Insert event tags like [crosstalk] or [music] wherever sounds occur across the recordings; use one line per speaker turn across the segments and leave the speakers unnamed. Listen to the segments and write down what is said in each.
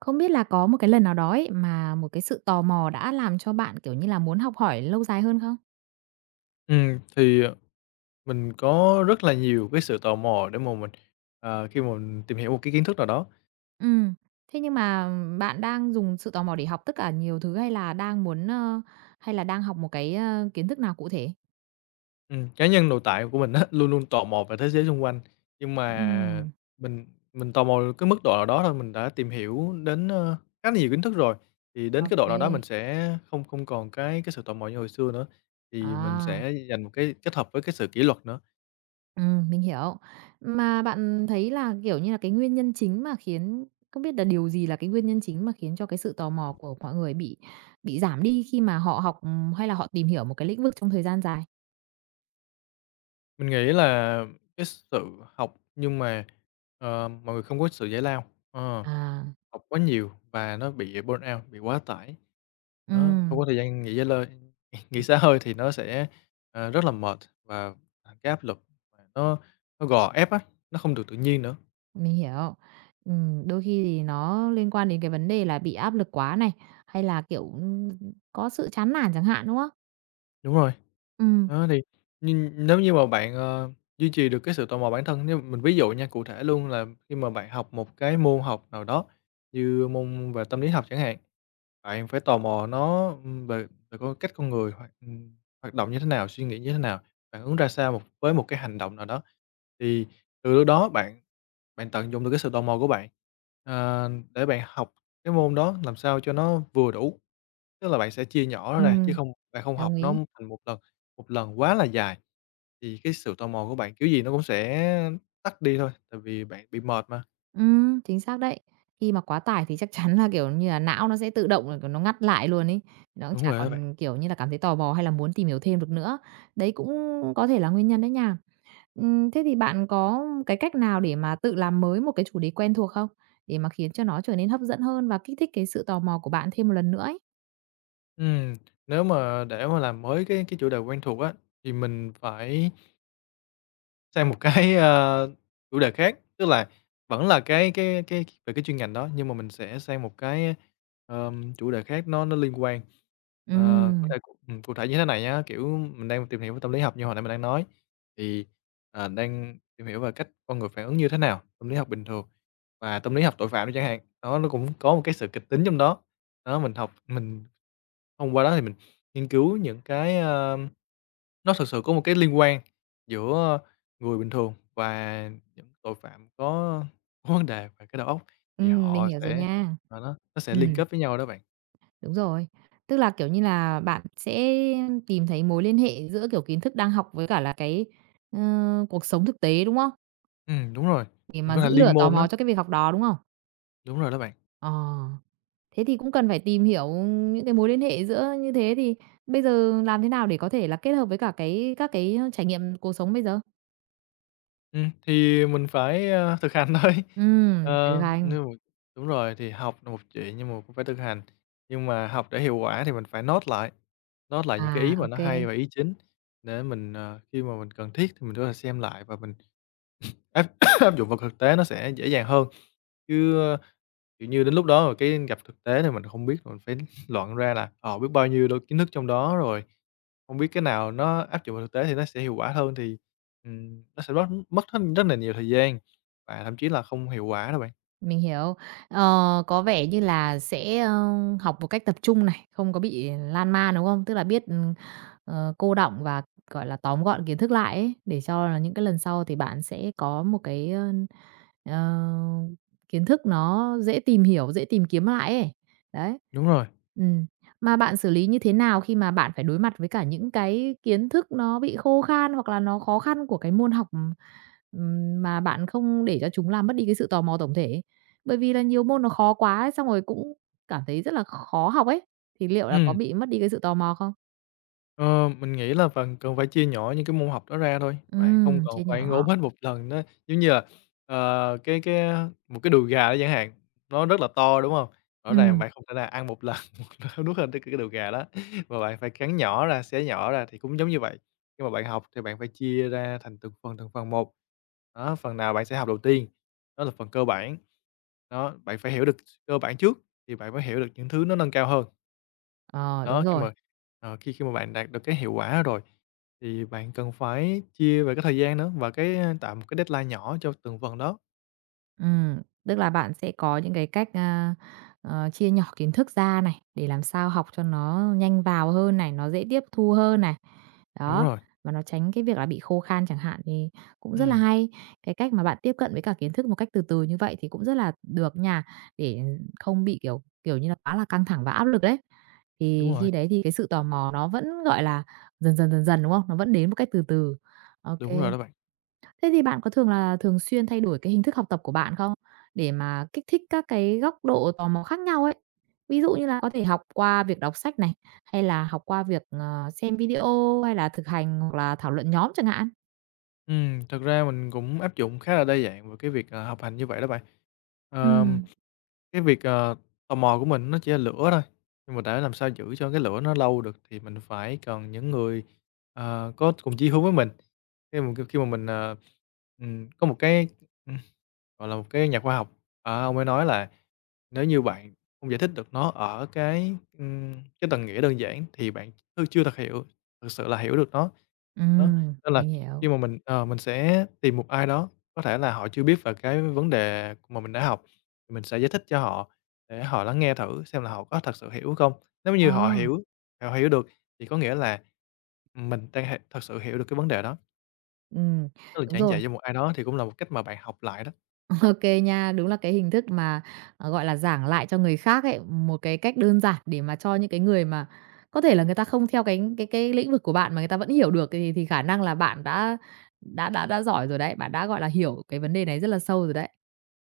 Không biết là có một cái lần nào đó ấy, mà một cái sự tò mò đã làm cho bạn, muốn học hỏi lâu dài hơn không?
Ừm, thì, ờ, mình có rất là nhiều cái sự tò mò để mà mình khi mà mình tìm hiểu một cái kiến thức nào đó.
Ừm, thế nhưng mà bạn đang dùng sự tò mò để học tất cả nhiều thứ hay là đang muốn, hay là đang học một cái, kiến thức nào cụ thể?
Cá nhân nội tại của mình á, [laughs] luôn luôn tò mò về thế giới xung quanh, nhưng mà
Ừm,
mình mình tò mò cái mức độ nào đó thôi, mình đã tìm hiểu đến khá là nhiều kiến thức rồi, thì đến
ô
cái độ nào
kê.
đó mình sẽ không không còn cái sự tò mò như hồi xưa nữa, thì mình
À,
sẽ dành một cái kết hợp với cái sự kỷ luật nữa.
mình hiểu. Mà bạn thấy là, cái nguyên nhân chính mà không biết là điều gì là cái nguyên nhân chính mà khiến cho cái sự tò mò của mọi người bị giảm đi khi mà họ học, hay là họ tìm hiểu một cái lĩnh vực trong thời gian dài?
Mình nghĩ là cái sự học nhưng mà mọi người không có sự giải lao. Ờ.
À.
Học quá nhiều và nó bị burnout, bị quá tải. Đó, không
Ừm,
có thời gian nghỉ giải lơi [laughs] nghỉ xả hơi thì nó sẽ rất là mệt và cái áp lực mà nó gò ép á, nó không được tự nhiên nữa.
mình hiểu. Đôi khi thì nó liên quan đến cái vấn đề là bị áp lực quá này, hay là, có sự chán nản chẳng hạn, đúng không?
Đúng rồi.
Ừm,
Đó, thì nhưng nếu như mà bạn duy trì được cái sự tò mò bản thân, nếu mình ví dụ nha, cụ thể luôn là khi mà bạn học một cái môn học nào đó như môn về tâm lý học chẳng hạn, bạn phải tò mò nó, về về con cách con người hoạt hoạt động như thế nào, suy nghĩ như thế nào, phản ứng ra sao một với một cái hành động nào đó. Thì từ lúc đó bạn bạn tận dụng được cái sự tò mò của bạn để bạn học cái môn đó làm sao cho nó vừa đủ. Tức là bạn sẽ chia nhỏ nó ra chứ
ừm,
không bạn không
đồng
học nó
ý.
thành một lần quá là dài, thì cái sự tò mò của bạn kiểu gì nó cũng sẽ tắt đi thôi, tại vì bạn bị mệt mà.
Chính xác đấy. Khi mà quá tải thì chắc chắn là, não nó sẽ tự động là, nó ngắt lại luôn ấy, nó cũng
Đúng
chả
rồi đó bạn.
còn, cảm thấy tò mò hay là muốn tìm hiểu thêm được nữa. Đấy cũng có thể là nguyên nhân đấy nha. Thế thì bạn có cái cách nào để mà tự làm mới một cái chủ đề quen thuộc không? Để mà khiến cho nó trở nên hấp dẫn hơn và kích thích cái sự tò mò của bạn thêm một lần nữa ấy?
Ừm, Nếu mà để mà làm mới cái chủ đề quen thuộc á, thì mình phải sang một cái chủ đề khác, tức là vẫn là cái về cái chuyên ngành đó, nhưng mà mình sẽ sang một cái chủ đề khác nó liên quan. Ờ, có
Ừm,
thể cụ cụ thể như thế này nhá, kiểu, mình đang tìm hiểu về tâm lý học như hồi nãy mình đang nói, thì đang tìm hiểu về cách con người phản ứng như thế nào, tâm lý học bình thường và tâm lý học tội phạm đi chẳng hạn. Đó, nó cũng có một cái sự kịch tính trong đó. Đó, mình học, mình thông qua đó thì mình nghiên cứu những cái nó thực sự có một cái liên quan giữa người bình thường và những tội phạm có vấn đề về cái đầu óc, thì
mình
họ
hiểu rồi
sẽ
nha.
và nó sẽ liên
Ừm,
kết với nhau đó bạn.
đúng rồi. Tức là, bạn sẽ tìm thấy mối liên hệ giữa, kiến thức đang học với cả là cái, ơ, cuộc sống thực tế, đúng không?
Đúng rồi,
Để
mình
mà
có thể
giữ lửa
liên
tò
môn đó,
mò cho cái việc học đó, đúng không?
đúng rồi đó bạn.
Ờ. Thế thì cũng cần phải tìm hiểu những cái mối liên hệ giữa như thế thì bây giờ làm thế nào để có thể là kết hợp với cả các cái trải nghiệm cuộc sống bây giờ?
Thì mình phải, ơ, thực hành thôi.
Phải thực
Ờ,
hành.
nhưng mà đúng rồi, thì học là một chuyện nhưng mà cũng phải thực hành, nhưng mà học để hiệu quả thì mình phải note lại những cái
À,
ý mà nó
ok.
hay và ý chính để mình khi mà mình cần thiết thì mình có thể xem lại và mình áp [coughs] áp dụng vào thực tế nó sẽ dễ dàng hơn, chứ kiểu như, đến lúc đó rồi cái gặp thực tế này mình không biết, mình phải [laughs] loạn ra là biết bao nhiêu đôi kiến thức trong đó rồi, không biết cái nào nó áp dụng vào thực tế thì nó sẽ hiệu quả hơn thì nó sẽ mất mất hết rất là nhiều thời gian và thậm chí là không hiệu quả đâu bạn.
Mình hiểu. Ờ, có vẻ như là sẽ, học một cách tập trung này, không có bị lan man, đúng không? Tức là biết, ờ, cô đọng và, gọi là, tóm gọn kiến thức lại ấy, để cho là những cái lần sau thì bạn sẽ có một cái, ờ, kiến thức nó dễ tìm hiểu, dễ tìm kiếm lại ấy. Đấy.
Đúng rồi,
Ừm. Mà bạn xử lý như thế nào khi mà bạn phải đối mặt với cả những cái kiến thức nó bị khô khan hoặc là nó khó khăn của cái môn học. Mà bạn không để cho chúng làm mất đi cái sự tò mò tổng thể ấy. Bởi vì là nhiều môn nó khó quá ấy, xong rồi cũng cảm thấy rất là khó học ấy, thì liệu là có
ừm.
bị mất đi cái sự tò mò không?
Ờ, mình nghĩ là phần cần phải chia nhỏ những cái môn học đó ra thôi, bạn không cần
Chia
phải gộp
nhỏ.
hết một lần đó giống như là, ờ, cái cái, một cái đùi gà đó chẳng hạn, nó rất là to, đúng không? Rõ ràng
Ừm,
bạn không thể nào ăn một lần, [laughs] một lần nuốt hết cái đùi gà đó, mà bạn phải cắn nhỏ ra, xé nhỏ ra thì cũng giống như vậy. Nhưng mà bạn học thì bạn phải chia ra thành từng phần một. Đó, phần nào bạn sẽ học đầu tiên, đó là phần cơ bản. Đó, bạn phải hiểu được cơ bản trước thì bạn mới hiểu được những thứ nó nâng cao hơn.
ờ, đúng
Đó, khi
rồi.
mà ờ, khi khi mà bạn đạt được cái hiệu quả đó rồi, thì bạn cần phải chia về cái thời gian nữa và tạo một cái deadline nhỏ cho từng phần đó.
Ừm, tức là bạn sẽ có những cái cách, ờ, chia nhỏ kiến thức ra này, để làm sao học cho nó nhanh vào hơn này, nó dễ tiếp thu hơn này.
Đúng
Đó,
rồi,
và nó tránh cái việc là bị khô khan chẳng hạn, thì cũng rất là
ừm,
hay. Cái cách mà bạn tiếp cận với cả kiến thức một cách từ từ như vậy thì cũng rất là được nha, để không bị, kiểu, kiểu như là, quá là căng thẳng và áp lực đấy.
đúng
Thì
rồi,
khi đấy thì cái sự tò mò nó vẫn, gọi là, dần dần, dần dần, đúng không? Nó vẫn đến một cách từ từ. Ok.
đúng rồi đó bạn.
Thế thì bạn có thường là thường xuyên thay đổi cái hình thức học tập của bạn không? Để mà kích thích các cái góc độ tò mò khác nhau ấy. Ví dụ như là có thể học qua việc đọc sách này, hay là học qua việc, xem video, hay là thực hành hoặc là thảo luận nhóm chẳng hạn.
Thật ra mình cũng áp dụng khá là đa dạng vào cái việc học hành như vậy đó bạn. Ờm,
Ừm,
cái việc tò mò của mình nó chỉ là lửa thôi, nhưng mà để làm sao giữ cho cái lửa nó lâu được thì mình phải cần những người có cùng chí hướng với mình. Khi mà mình có một cái, ừm, gọi là, một cái nhà khoa học, ông ấy nói là nếu như bạn không giải thích được nó ở cái tầng nghĩa đơn giản thì bạn chưa thật hiểu thực sự là hiểu được nó. Đó, nên là
mình hiểu.
khi mà mình sẽ tìm một ai đó, có thể là họ chưa biết về cái vấn đề mà mình đã học, thì mình sẽ giải thích cho họ để họ lắng nghe thử xem là họ có thật sự hiểu không. Nếu
Ờ,
như họ hiểu được thì có nghĩa là mình đang thật sự hiểu được cái vấn đề đó,
ừm,
tức là
đúng
giảng
rồi.
dạy cho một ai đó thì cũng là một cách mà bạn học lại đó.
OK nha. Đúng là cái hình thức mà, ờ, gọi là, giảng lại cho người khác ấy, một cái cách đơn giản để mà cho những cái người mà có thể là người ta không theo cái lĩnh vực của bạn mà người ta vẫn hiểu được thì khả năng là bạn đã giỏi rồi đấy, bạn đã, gọi là, hiểu cái vấn đề này rất là sâu rồi đấy.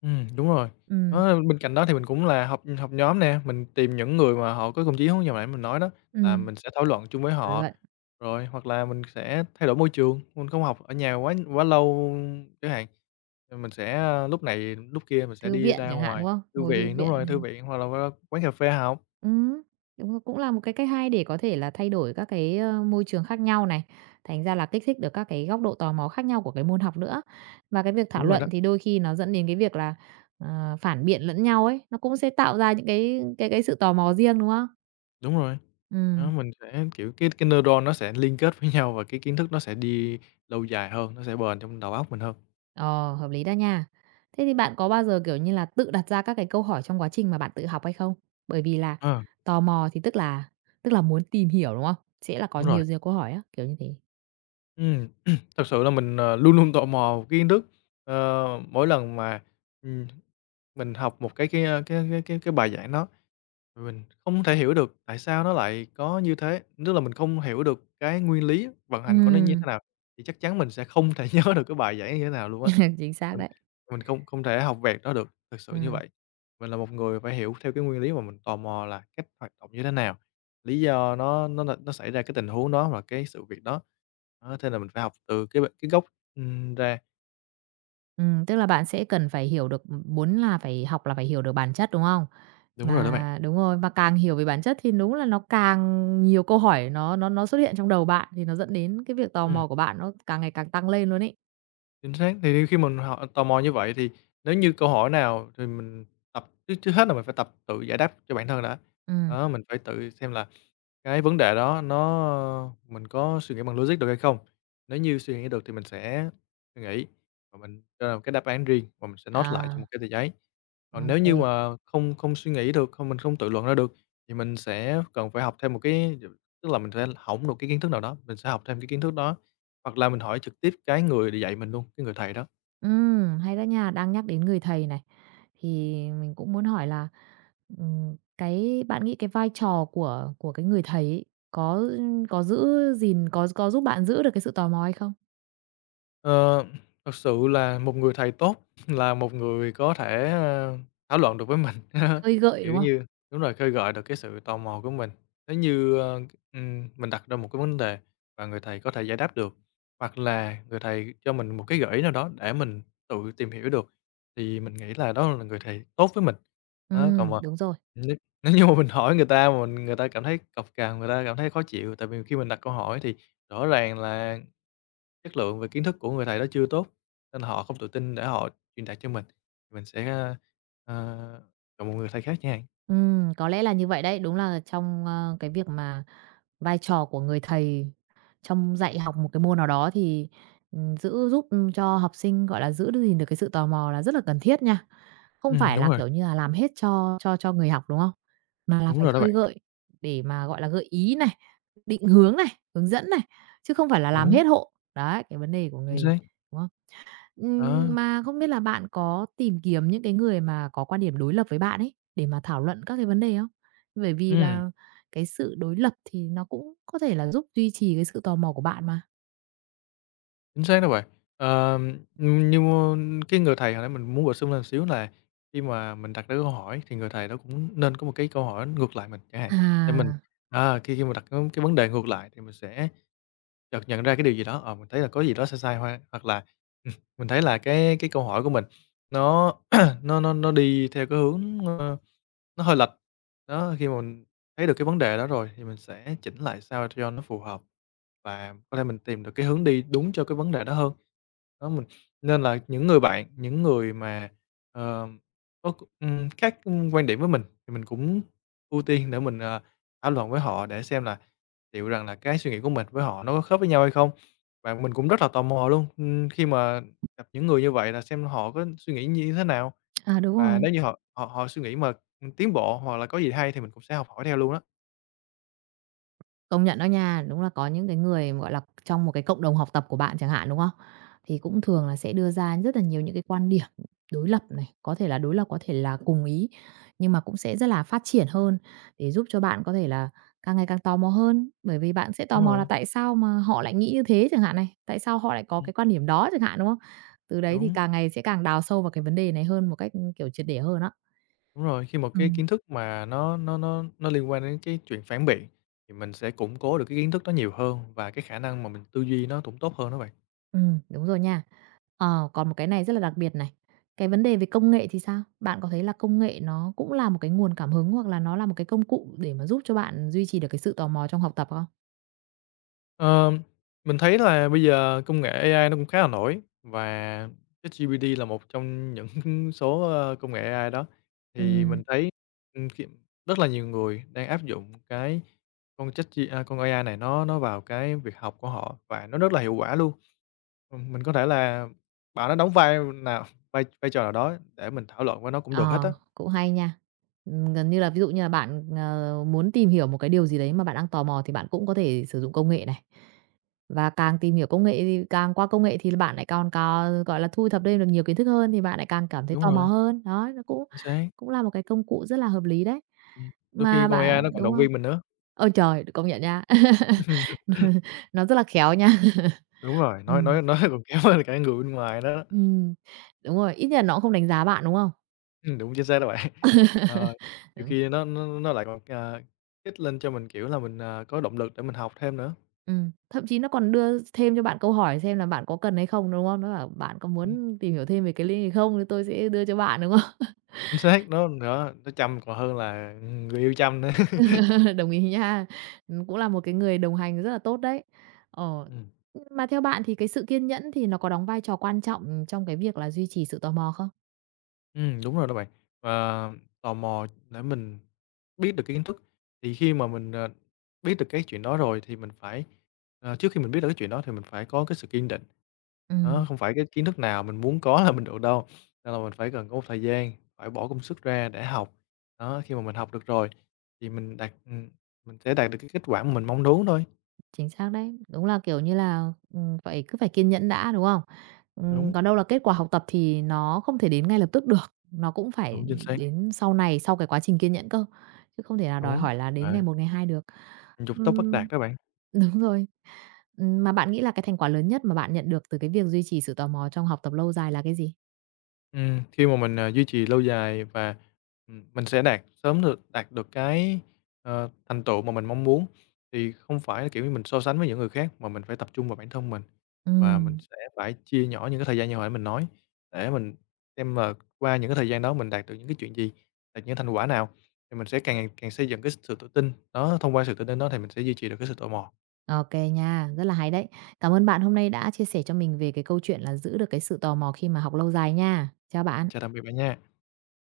Đúng rồi.
Ừm,
Đó, bên cạnh đó thì mình cũng là họp họp nhóm nè, mình tìm những người mà họ có cùng chí hướng như hồi nãy mình nói đó, là
ừm,
mình sẽ thảo luận chung với
thảo
họ.
luận,
Rồi hoặc là mình sẽ thay đổi môi trường, mình không học ở nhà quá quá lâu chẳng hạn, rồi mình sẽ, a, lúc này lúc kia mình sẽ
thư
đi
viện
ra
chẳng hạn,
ngoài
đúng không?
thư
Ngồi thư
viện đúng rồi, thư
viện.
viện hoặc là qua quán cà phê học.
Ừm, đúng rồi, cũng là một cái cách hay để có thể là thay đổi các cái, môi trường khác nhau này, thành ra là kích thích được các cái góc độ tò mò khác nhau của cái môn học nữa. Và cái việc thảo
Đúng rồi đó,
luận thì đôi khi nó dẫn đến cái việc là, ờ, phản biện lẫn nhau ấy, nó cũng sẽ tạo ra những cái sự tò mò riêng, đúng không?
đúng rồi. Đó,
Ừm,
mình sẽ, kiểu, cái neuron nó sẽ liên kết với nhau và cái kiến thức nó sẽ đi lâu dài hơn, nó sẽ bền trong đầu óc mình hơn.
ờ, hợp lý đó nha. Thế thì bạn có bao giờ, tự đặt ra các cái câu hỏi trong quá trình mà bạn tự học hay không? Bởi vì là
Ờ,
tò mò thì tức là muốn tìm hiểu, đúng không? Sẽ là có
đúng rồi.
nhiều nhiều câu hỏi á, kiểu như thế.
Ừm, [clears throat] thật sự là mình luôn luôn tò mò một kiến thức. Ờ, mỗi lần mà, ừm, mình học một cái, a, cái cái bài giảng đó, mình không thể hiểu được tại sao nó lại có như thế, tức là mình không hiểu được cái nguyên lý vận hành của nó như thế
Ừm,
nào, thì chắc chắn mình sẽ không thể [laughs] nhớ được cái bài giảng như thế nào luôn á.
[laughs] chính xác
Mình
đấy.
mình không không thể học vẹt đó được, thực sự như
Ừm,
vậy. Mình là một người phải hiểu theo cái nguyên lý mà mình tò mò là cách hoạt động như thế nào, lý do nó xảy ra cái tình huống đó hoặc cái sự việc đó. Đó, thế là mình phải học từ cái gốc ra.
tức là bạn sẽ cần phải hiểu được muốn là phải học là phải hiểu được bản chất, đúng không?
Đúng rồi đó bạn.
Mà đúng rồi, mà càng hiểu về bản chất thì đúng là nó càng nhiều câu hỏi nó xuất hiện trong đầu bạn, thì nó dẫn đến cái việc tò
Ừm,
mò của bạn nó càng ngày càng tăng lên luôn ấy.
chính xác. Thì khi mình tò mò như vậy thì nếu như câu hỏi nào thì mình tập trước trước hết là mình phải tập tự giải đáp cho bản thân đã.
Ừm,
Đó, mình phải tự xem là cái vấn đề đó nó mình có suy nghĩ bằng logic được hay không? Nếu như suy nghĩ được thì mình sẽ suy nghĩ và mình cho ra một cái đáp án riêng và mình sẽ note lại trong một
à,
cái tờ giấy.
ô
Còn nếu như
kê.
mà không không suy nghĩ được, không mình không tự luận ra được thì mình sẽ cần phải học thêm một cái tức là mình sẽ hỏng được cái kiến thức nào đó, mình sẽ học thêm cái kiến thức đó, hoặc là mình hỏi trực tiếp cái người để dạy mình luôn, cái người thầy đó.
Hay đó nha, đang nhắc đến người thầy này, thì mình cũng muốn hỏi là, cái bạn nghĩ cái vai trò của cái người thầy ấy, có có giữ gìn, có giúp bạn giữ được cái sự tò mò hay không?
Ờ, thật sự là một người thầy tốt [laughs] là một người có thể thảo luận được với mình, [laughs]
Khơi gợi,
kiểu
đúng không?
như đúng rồi, khơi gợi được cái sự tò mò của mình. Nếu như, ơ, mình đặt ra một cái vấn đề và người thầy có thể giải đáp được, hoặc là người thầy cho mình một cái gợi ý nào đó để mình tự tìm hiểu được, thì mình nghĩ là đó là người thầy tốt với mình.
Ừ,
Đó, còn mà
đúng rồi.
nếu nếu như mà mình hỏi người ta mà mình người ta cảm thấy cộc cằn, người ta cảm thấy khó chịu, tại vì khi mình đặt câu hỏi thì rõ ràng là chất lượng về kiến thức của người thầy đó chưa tốt, nên họ không tự tin để họ truyền đạt cho mình, thì mình sẽ, ờ, chọn một người thầy khác chẳng hạn.
Ừ, có lẽ là như vậy đấy. Đúng là trong, cái việc mà vai trò của người thầy trong dạy học một cái môn nào đó thì, giữ giúp cho học sinh, gọi là, giữ được gìn được cái sự tò mò là rất là cần thiết nha. Không
Ừm,
phải
đúng
là,
rồi,
làm hết cho người học, đúng không? Mà là
đúng
phải
rồi đó
khơi
bạn,
gợi để mà, gọi là, gợi ý này, định hướng này, hướng dẫn này, chứ không phải là làm
đúng,
hết hộ. Đấy, cái vấn đề của
chính
người
xác,
đúng không?
đó,
Mà không biết là bạn có tìm kiếm những cái người mà có quan điểm đối lập với bạn ấy, để mà thảo luận các cái vấn đề không? Bởi vì
ừm,
là cái sự đối lập thì nó cũng có thể là giúp duy trì cái sự tò mò của bạn mà.
chính xác đó bạn. Ờ, ừm, nhưng, ơ, cái người thầy hồi nãy mình muốn bổ sung lên xíu là khi mà mình đặt ra câu hỏi thì người thầy đó cũng nên có một cái câu hỏi ngược lại mình chẳng hạn, để mình
À,
à, khi khi mà đặt cái vấn đề ngược lại thì mình sẽ chợt nhận ra cái điều gì đó, ờ, mình thấy là có gì đó sai sai hoa hoặc là, mình thấy là cái câu hỏi của mình nó [clears throat] nó đi theo cái hướng, ơ, nó hơi lệch. Đó, khi mà mình thấy được cái vấn đề đó rồi thì mình sẽ chỉnh lại sao cho nó phù hợp và có thể mình tìm được cái hướng đi đúng cho cái vấn đề đó hơn. Đó, mình nên là những người bạn, những người mà, ờ, có, khác, quan điểm với mình thì mình cũng ưu tiên để mình, thảo luận với họ để xem là liệu rằng là cái suy nghĩ của mình với họ nó có khớp với nhau hay không? Và mình cũng rất là tò mò luôn, khi mà gặp những người như vậy là xem họ có suy nghĩ như thế nào?
à, đúng
Và
rồi.
nếu như họ họ họ suy nghĩ mà tiến bộ hoặc là có gì hay thì mình cũng sẽ học hỏi theo luôn á.
Công nhận đó nha, đúng là có những cái người, gọi là, trong một cái cộng đồng học tập của bạn chẳng hạn, đúng không? Thì cũng thường là sẽ đưa ra rất là nhiều những cái quan điểm đối lập này, có thể là đối lập, có thể là cùng ý, nhưng mà cũng sẽ rất là phát triển hơn để giúp cho bạn có thể là càng ngày càng tò mò hơn, bởi vì bạn sẽ tò
Đúng
mò là
rồi,
tại sao mà họ lại nghĩ như thế chẳng hạn này, tại sao họ lại có
ừm,
cái quan điểm đó chẳng hạn, đúng không? Từ đấy thì
đúng,
càng ngày sẽ càng đào sâu vào cái vấn đề này hơn một cách, triệt để hơn á.
đúng rồi, khi một cái
Ừm.
kiến thức mà nó liên quan đến cái chuyện phản biện thì mình sẽ củng cố được cái kiến thức đó nhiều hơn và cái khả năng mà mình tư duy nó cũng tốt hơn đó bạn.
Ừ, đúng rồi nha. Ờ, còn một cái này rất là đặc biệt này, cái vấn đề về công nghệ thì sao? Bạn có thấy là công nghệ nó cũng là một cái nguồn cảm hứng hoặc là nó là một cái công cụ để mà giúp cho bạn duy trì được cái sự tò mò trong học tập không?
Ờ, mình thấy là bây giờ công nghệ AI nó cũng khá là nổi và ChatGPT là một trong những [laughs] số, công nghệ AI đó. Thì mình
Ừm.
thấy, khi rất là nhiều người đang áp dụng cái con Chat con AI này nó vào cái việc học của họ và nó rất là hiệu quả luôn. Mình có thể là bảo nó đóng vai nào vai vai trò nào đó để mình thảo luận với nó cũng được hết á.
Ờ, cũng hay nha. Gần như là ví dụ như là bạn, muốn tìm hiểu một cái điều gì đấy mà bạn đang tò mò thì bạn cũng có thể sử dụng công nghệ này. Và càng tìm hiểu công nghệ thì càng qua công nghệ thì bạn lại còn có, gọi là, thu thập thêm được nhiều kiến thức hơn thì bạn lại càng cảm thấy
Đúng
tò mò
rồi,
hơn. Đó, nó cũng
chính xác.
cũng là một cái công cụ rất là hợp lý đấy.
Ừm, đôi khi
Mà
con
bạn
AI nó còn
đúng
động
không?
viên mình nữa.
Ôi trời, công nhận nha. [laughs]
[laughs]
Nó rất là khéo nha. [laughs]
Đúng rồi, nói
Ừm,
nói nói [laughs] còn kéo hơn cả người bên ngoài đó.
ừm, đúng rồi, ít nhất là nó cũng không đánh giá bạn, đúng không?
Đúng, chính xác đó bạn. [laughs] Mà
[laughs]
nhiều
Đúng.
khi nó lại còn, kích lên cho mình, kiểu là, mình, có động lực để mình học thêm nữa.
Thậm chí nó còn đưa thêm cho bạn câu hỏi xem là bạn có cần hay không, đúng không? Nó bảo "Bạn có
Ừm,
muốn tìm hiểu thêm về cái link này không thì tôi sẽ đưa cho bạn", đúng không?
chính xác, nó nữa nó chăm còn hơn là người yêu chăm nữa.
[laughs] Đồng ý nha. Cũng là một cái người đồng hành rất là tốt đấy. Ờ,
[laughs]
mà theo bạn thì cái sự kiên nhẫn thì nó có đóng vai trò quan trọng trong cái việc là duy trì sự tò mò không?
Đúng rồi đó bạn. Và tò mò để mình biết được cái kiến thức, thì khi mà mình, biết được cái chuyện đó rồi thì mình phải trước khi mình biết được cái chuyện đó thì mình phải có cái sự kiên định. Đó,
Ừm.
không phải cái kiến thức nào mình muốn có là mình được đâu, nên là mình phải cần có một thời gian, phải bỏ công sức ra để học. Đó, khi mà mình học được rồi thì mình sẽ đạt được cái kết quả mà mình mong muốn thôi.
Chính xác đấy. Đúng là, phải cứ phải kiên nhẫn đã, đúng không?
Đúng,
Còn đâu là kết quả học tập thì nó không thể đến ngay lập tức được, nó cũng
đúng,
phải
chính xác,
đến sau này, sau cái quá trình kiên nhẫn cơ, chứ không thể nào đòi
đúng,
hỏi là đến ngày
à,
một ngày hai được.
Dục tốc bất đạt
Ừm,
đó bạn.
[laughs] đúng rồi. Mà bạn nghĩ là cái thành quả lớn nhất mà bạn nhận được từ cái việc duy trì sự tò mò trong học tập lâu dài là cái gì?
Khi mà mình, duy trì lâu dài và, mình sẽ đạt được cái, thành tựu mà mình mong muốn, thì không phải là, kiểu như, mình so sánh với những người khác mà mình phải tập trung vào bản thân mình. Và mình
Ừm,
sẽ phải chia nhỏ những cái thời gian như hồi nãy mình nói, để mình xem là qua những cái thời gian đó mình đạt được những cái chuyện gì, đạt những thành quả nào, thì mình sẽ càng càng xây dựng cái sự tự tin, đó, thông qua sự tự tin đó thì mình sẽ duy trì được cái sự tò mò.
ô nha, rất là hay đấy. Cảm ơn bạn hôm nay đã chia sẻ cho mình về cái câu chuyện là giữ được cái sự tò mò khi mà học lâu dài nha. Chào bạn.
Chào tạm biệt bạn nha.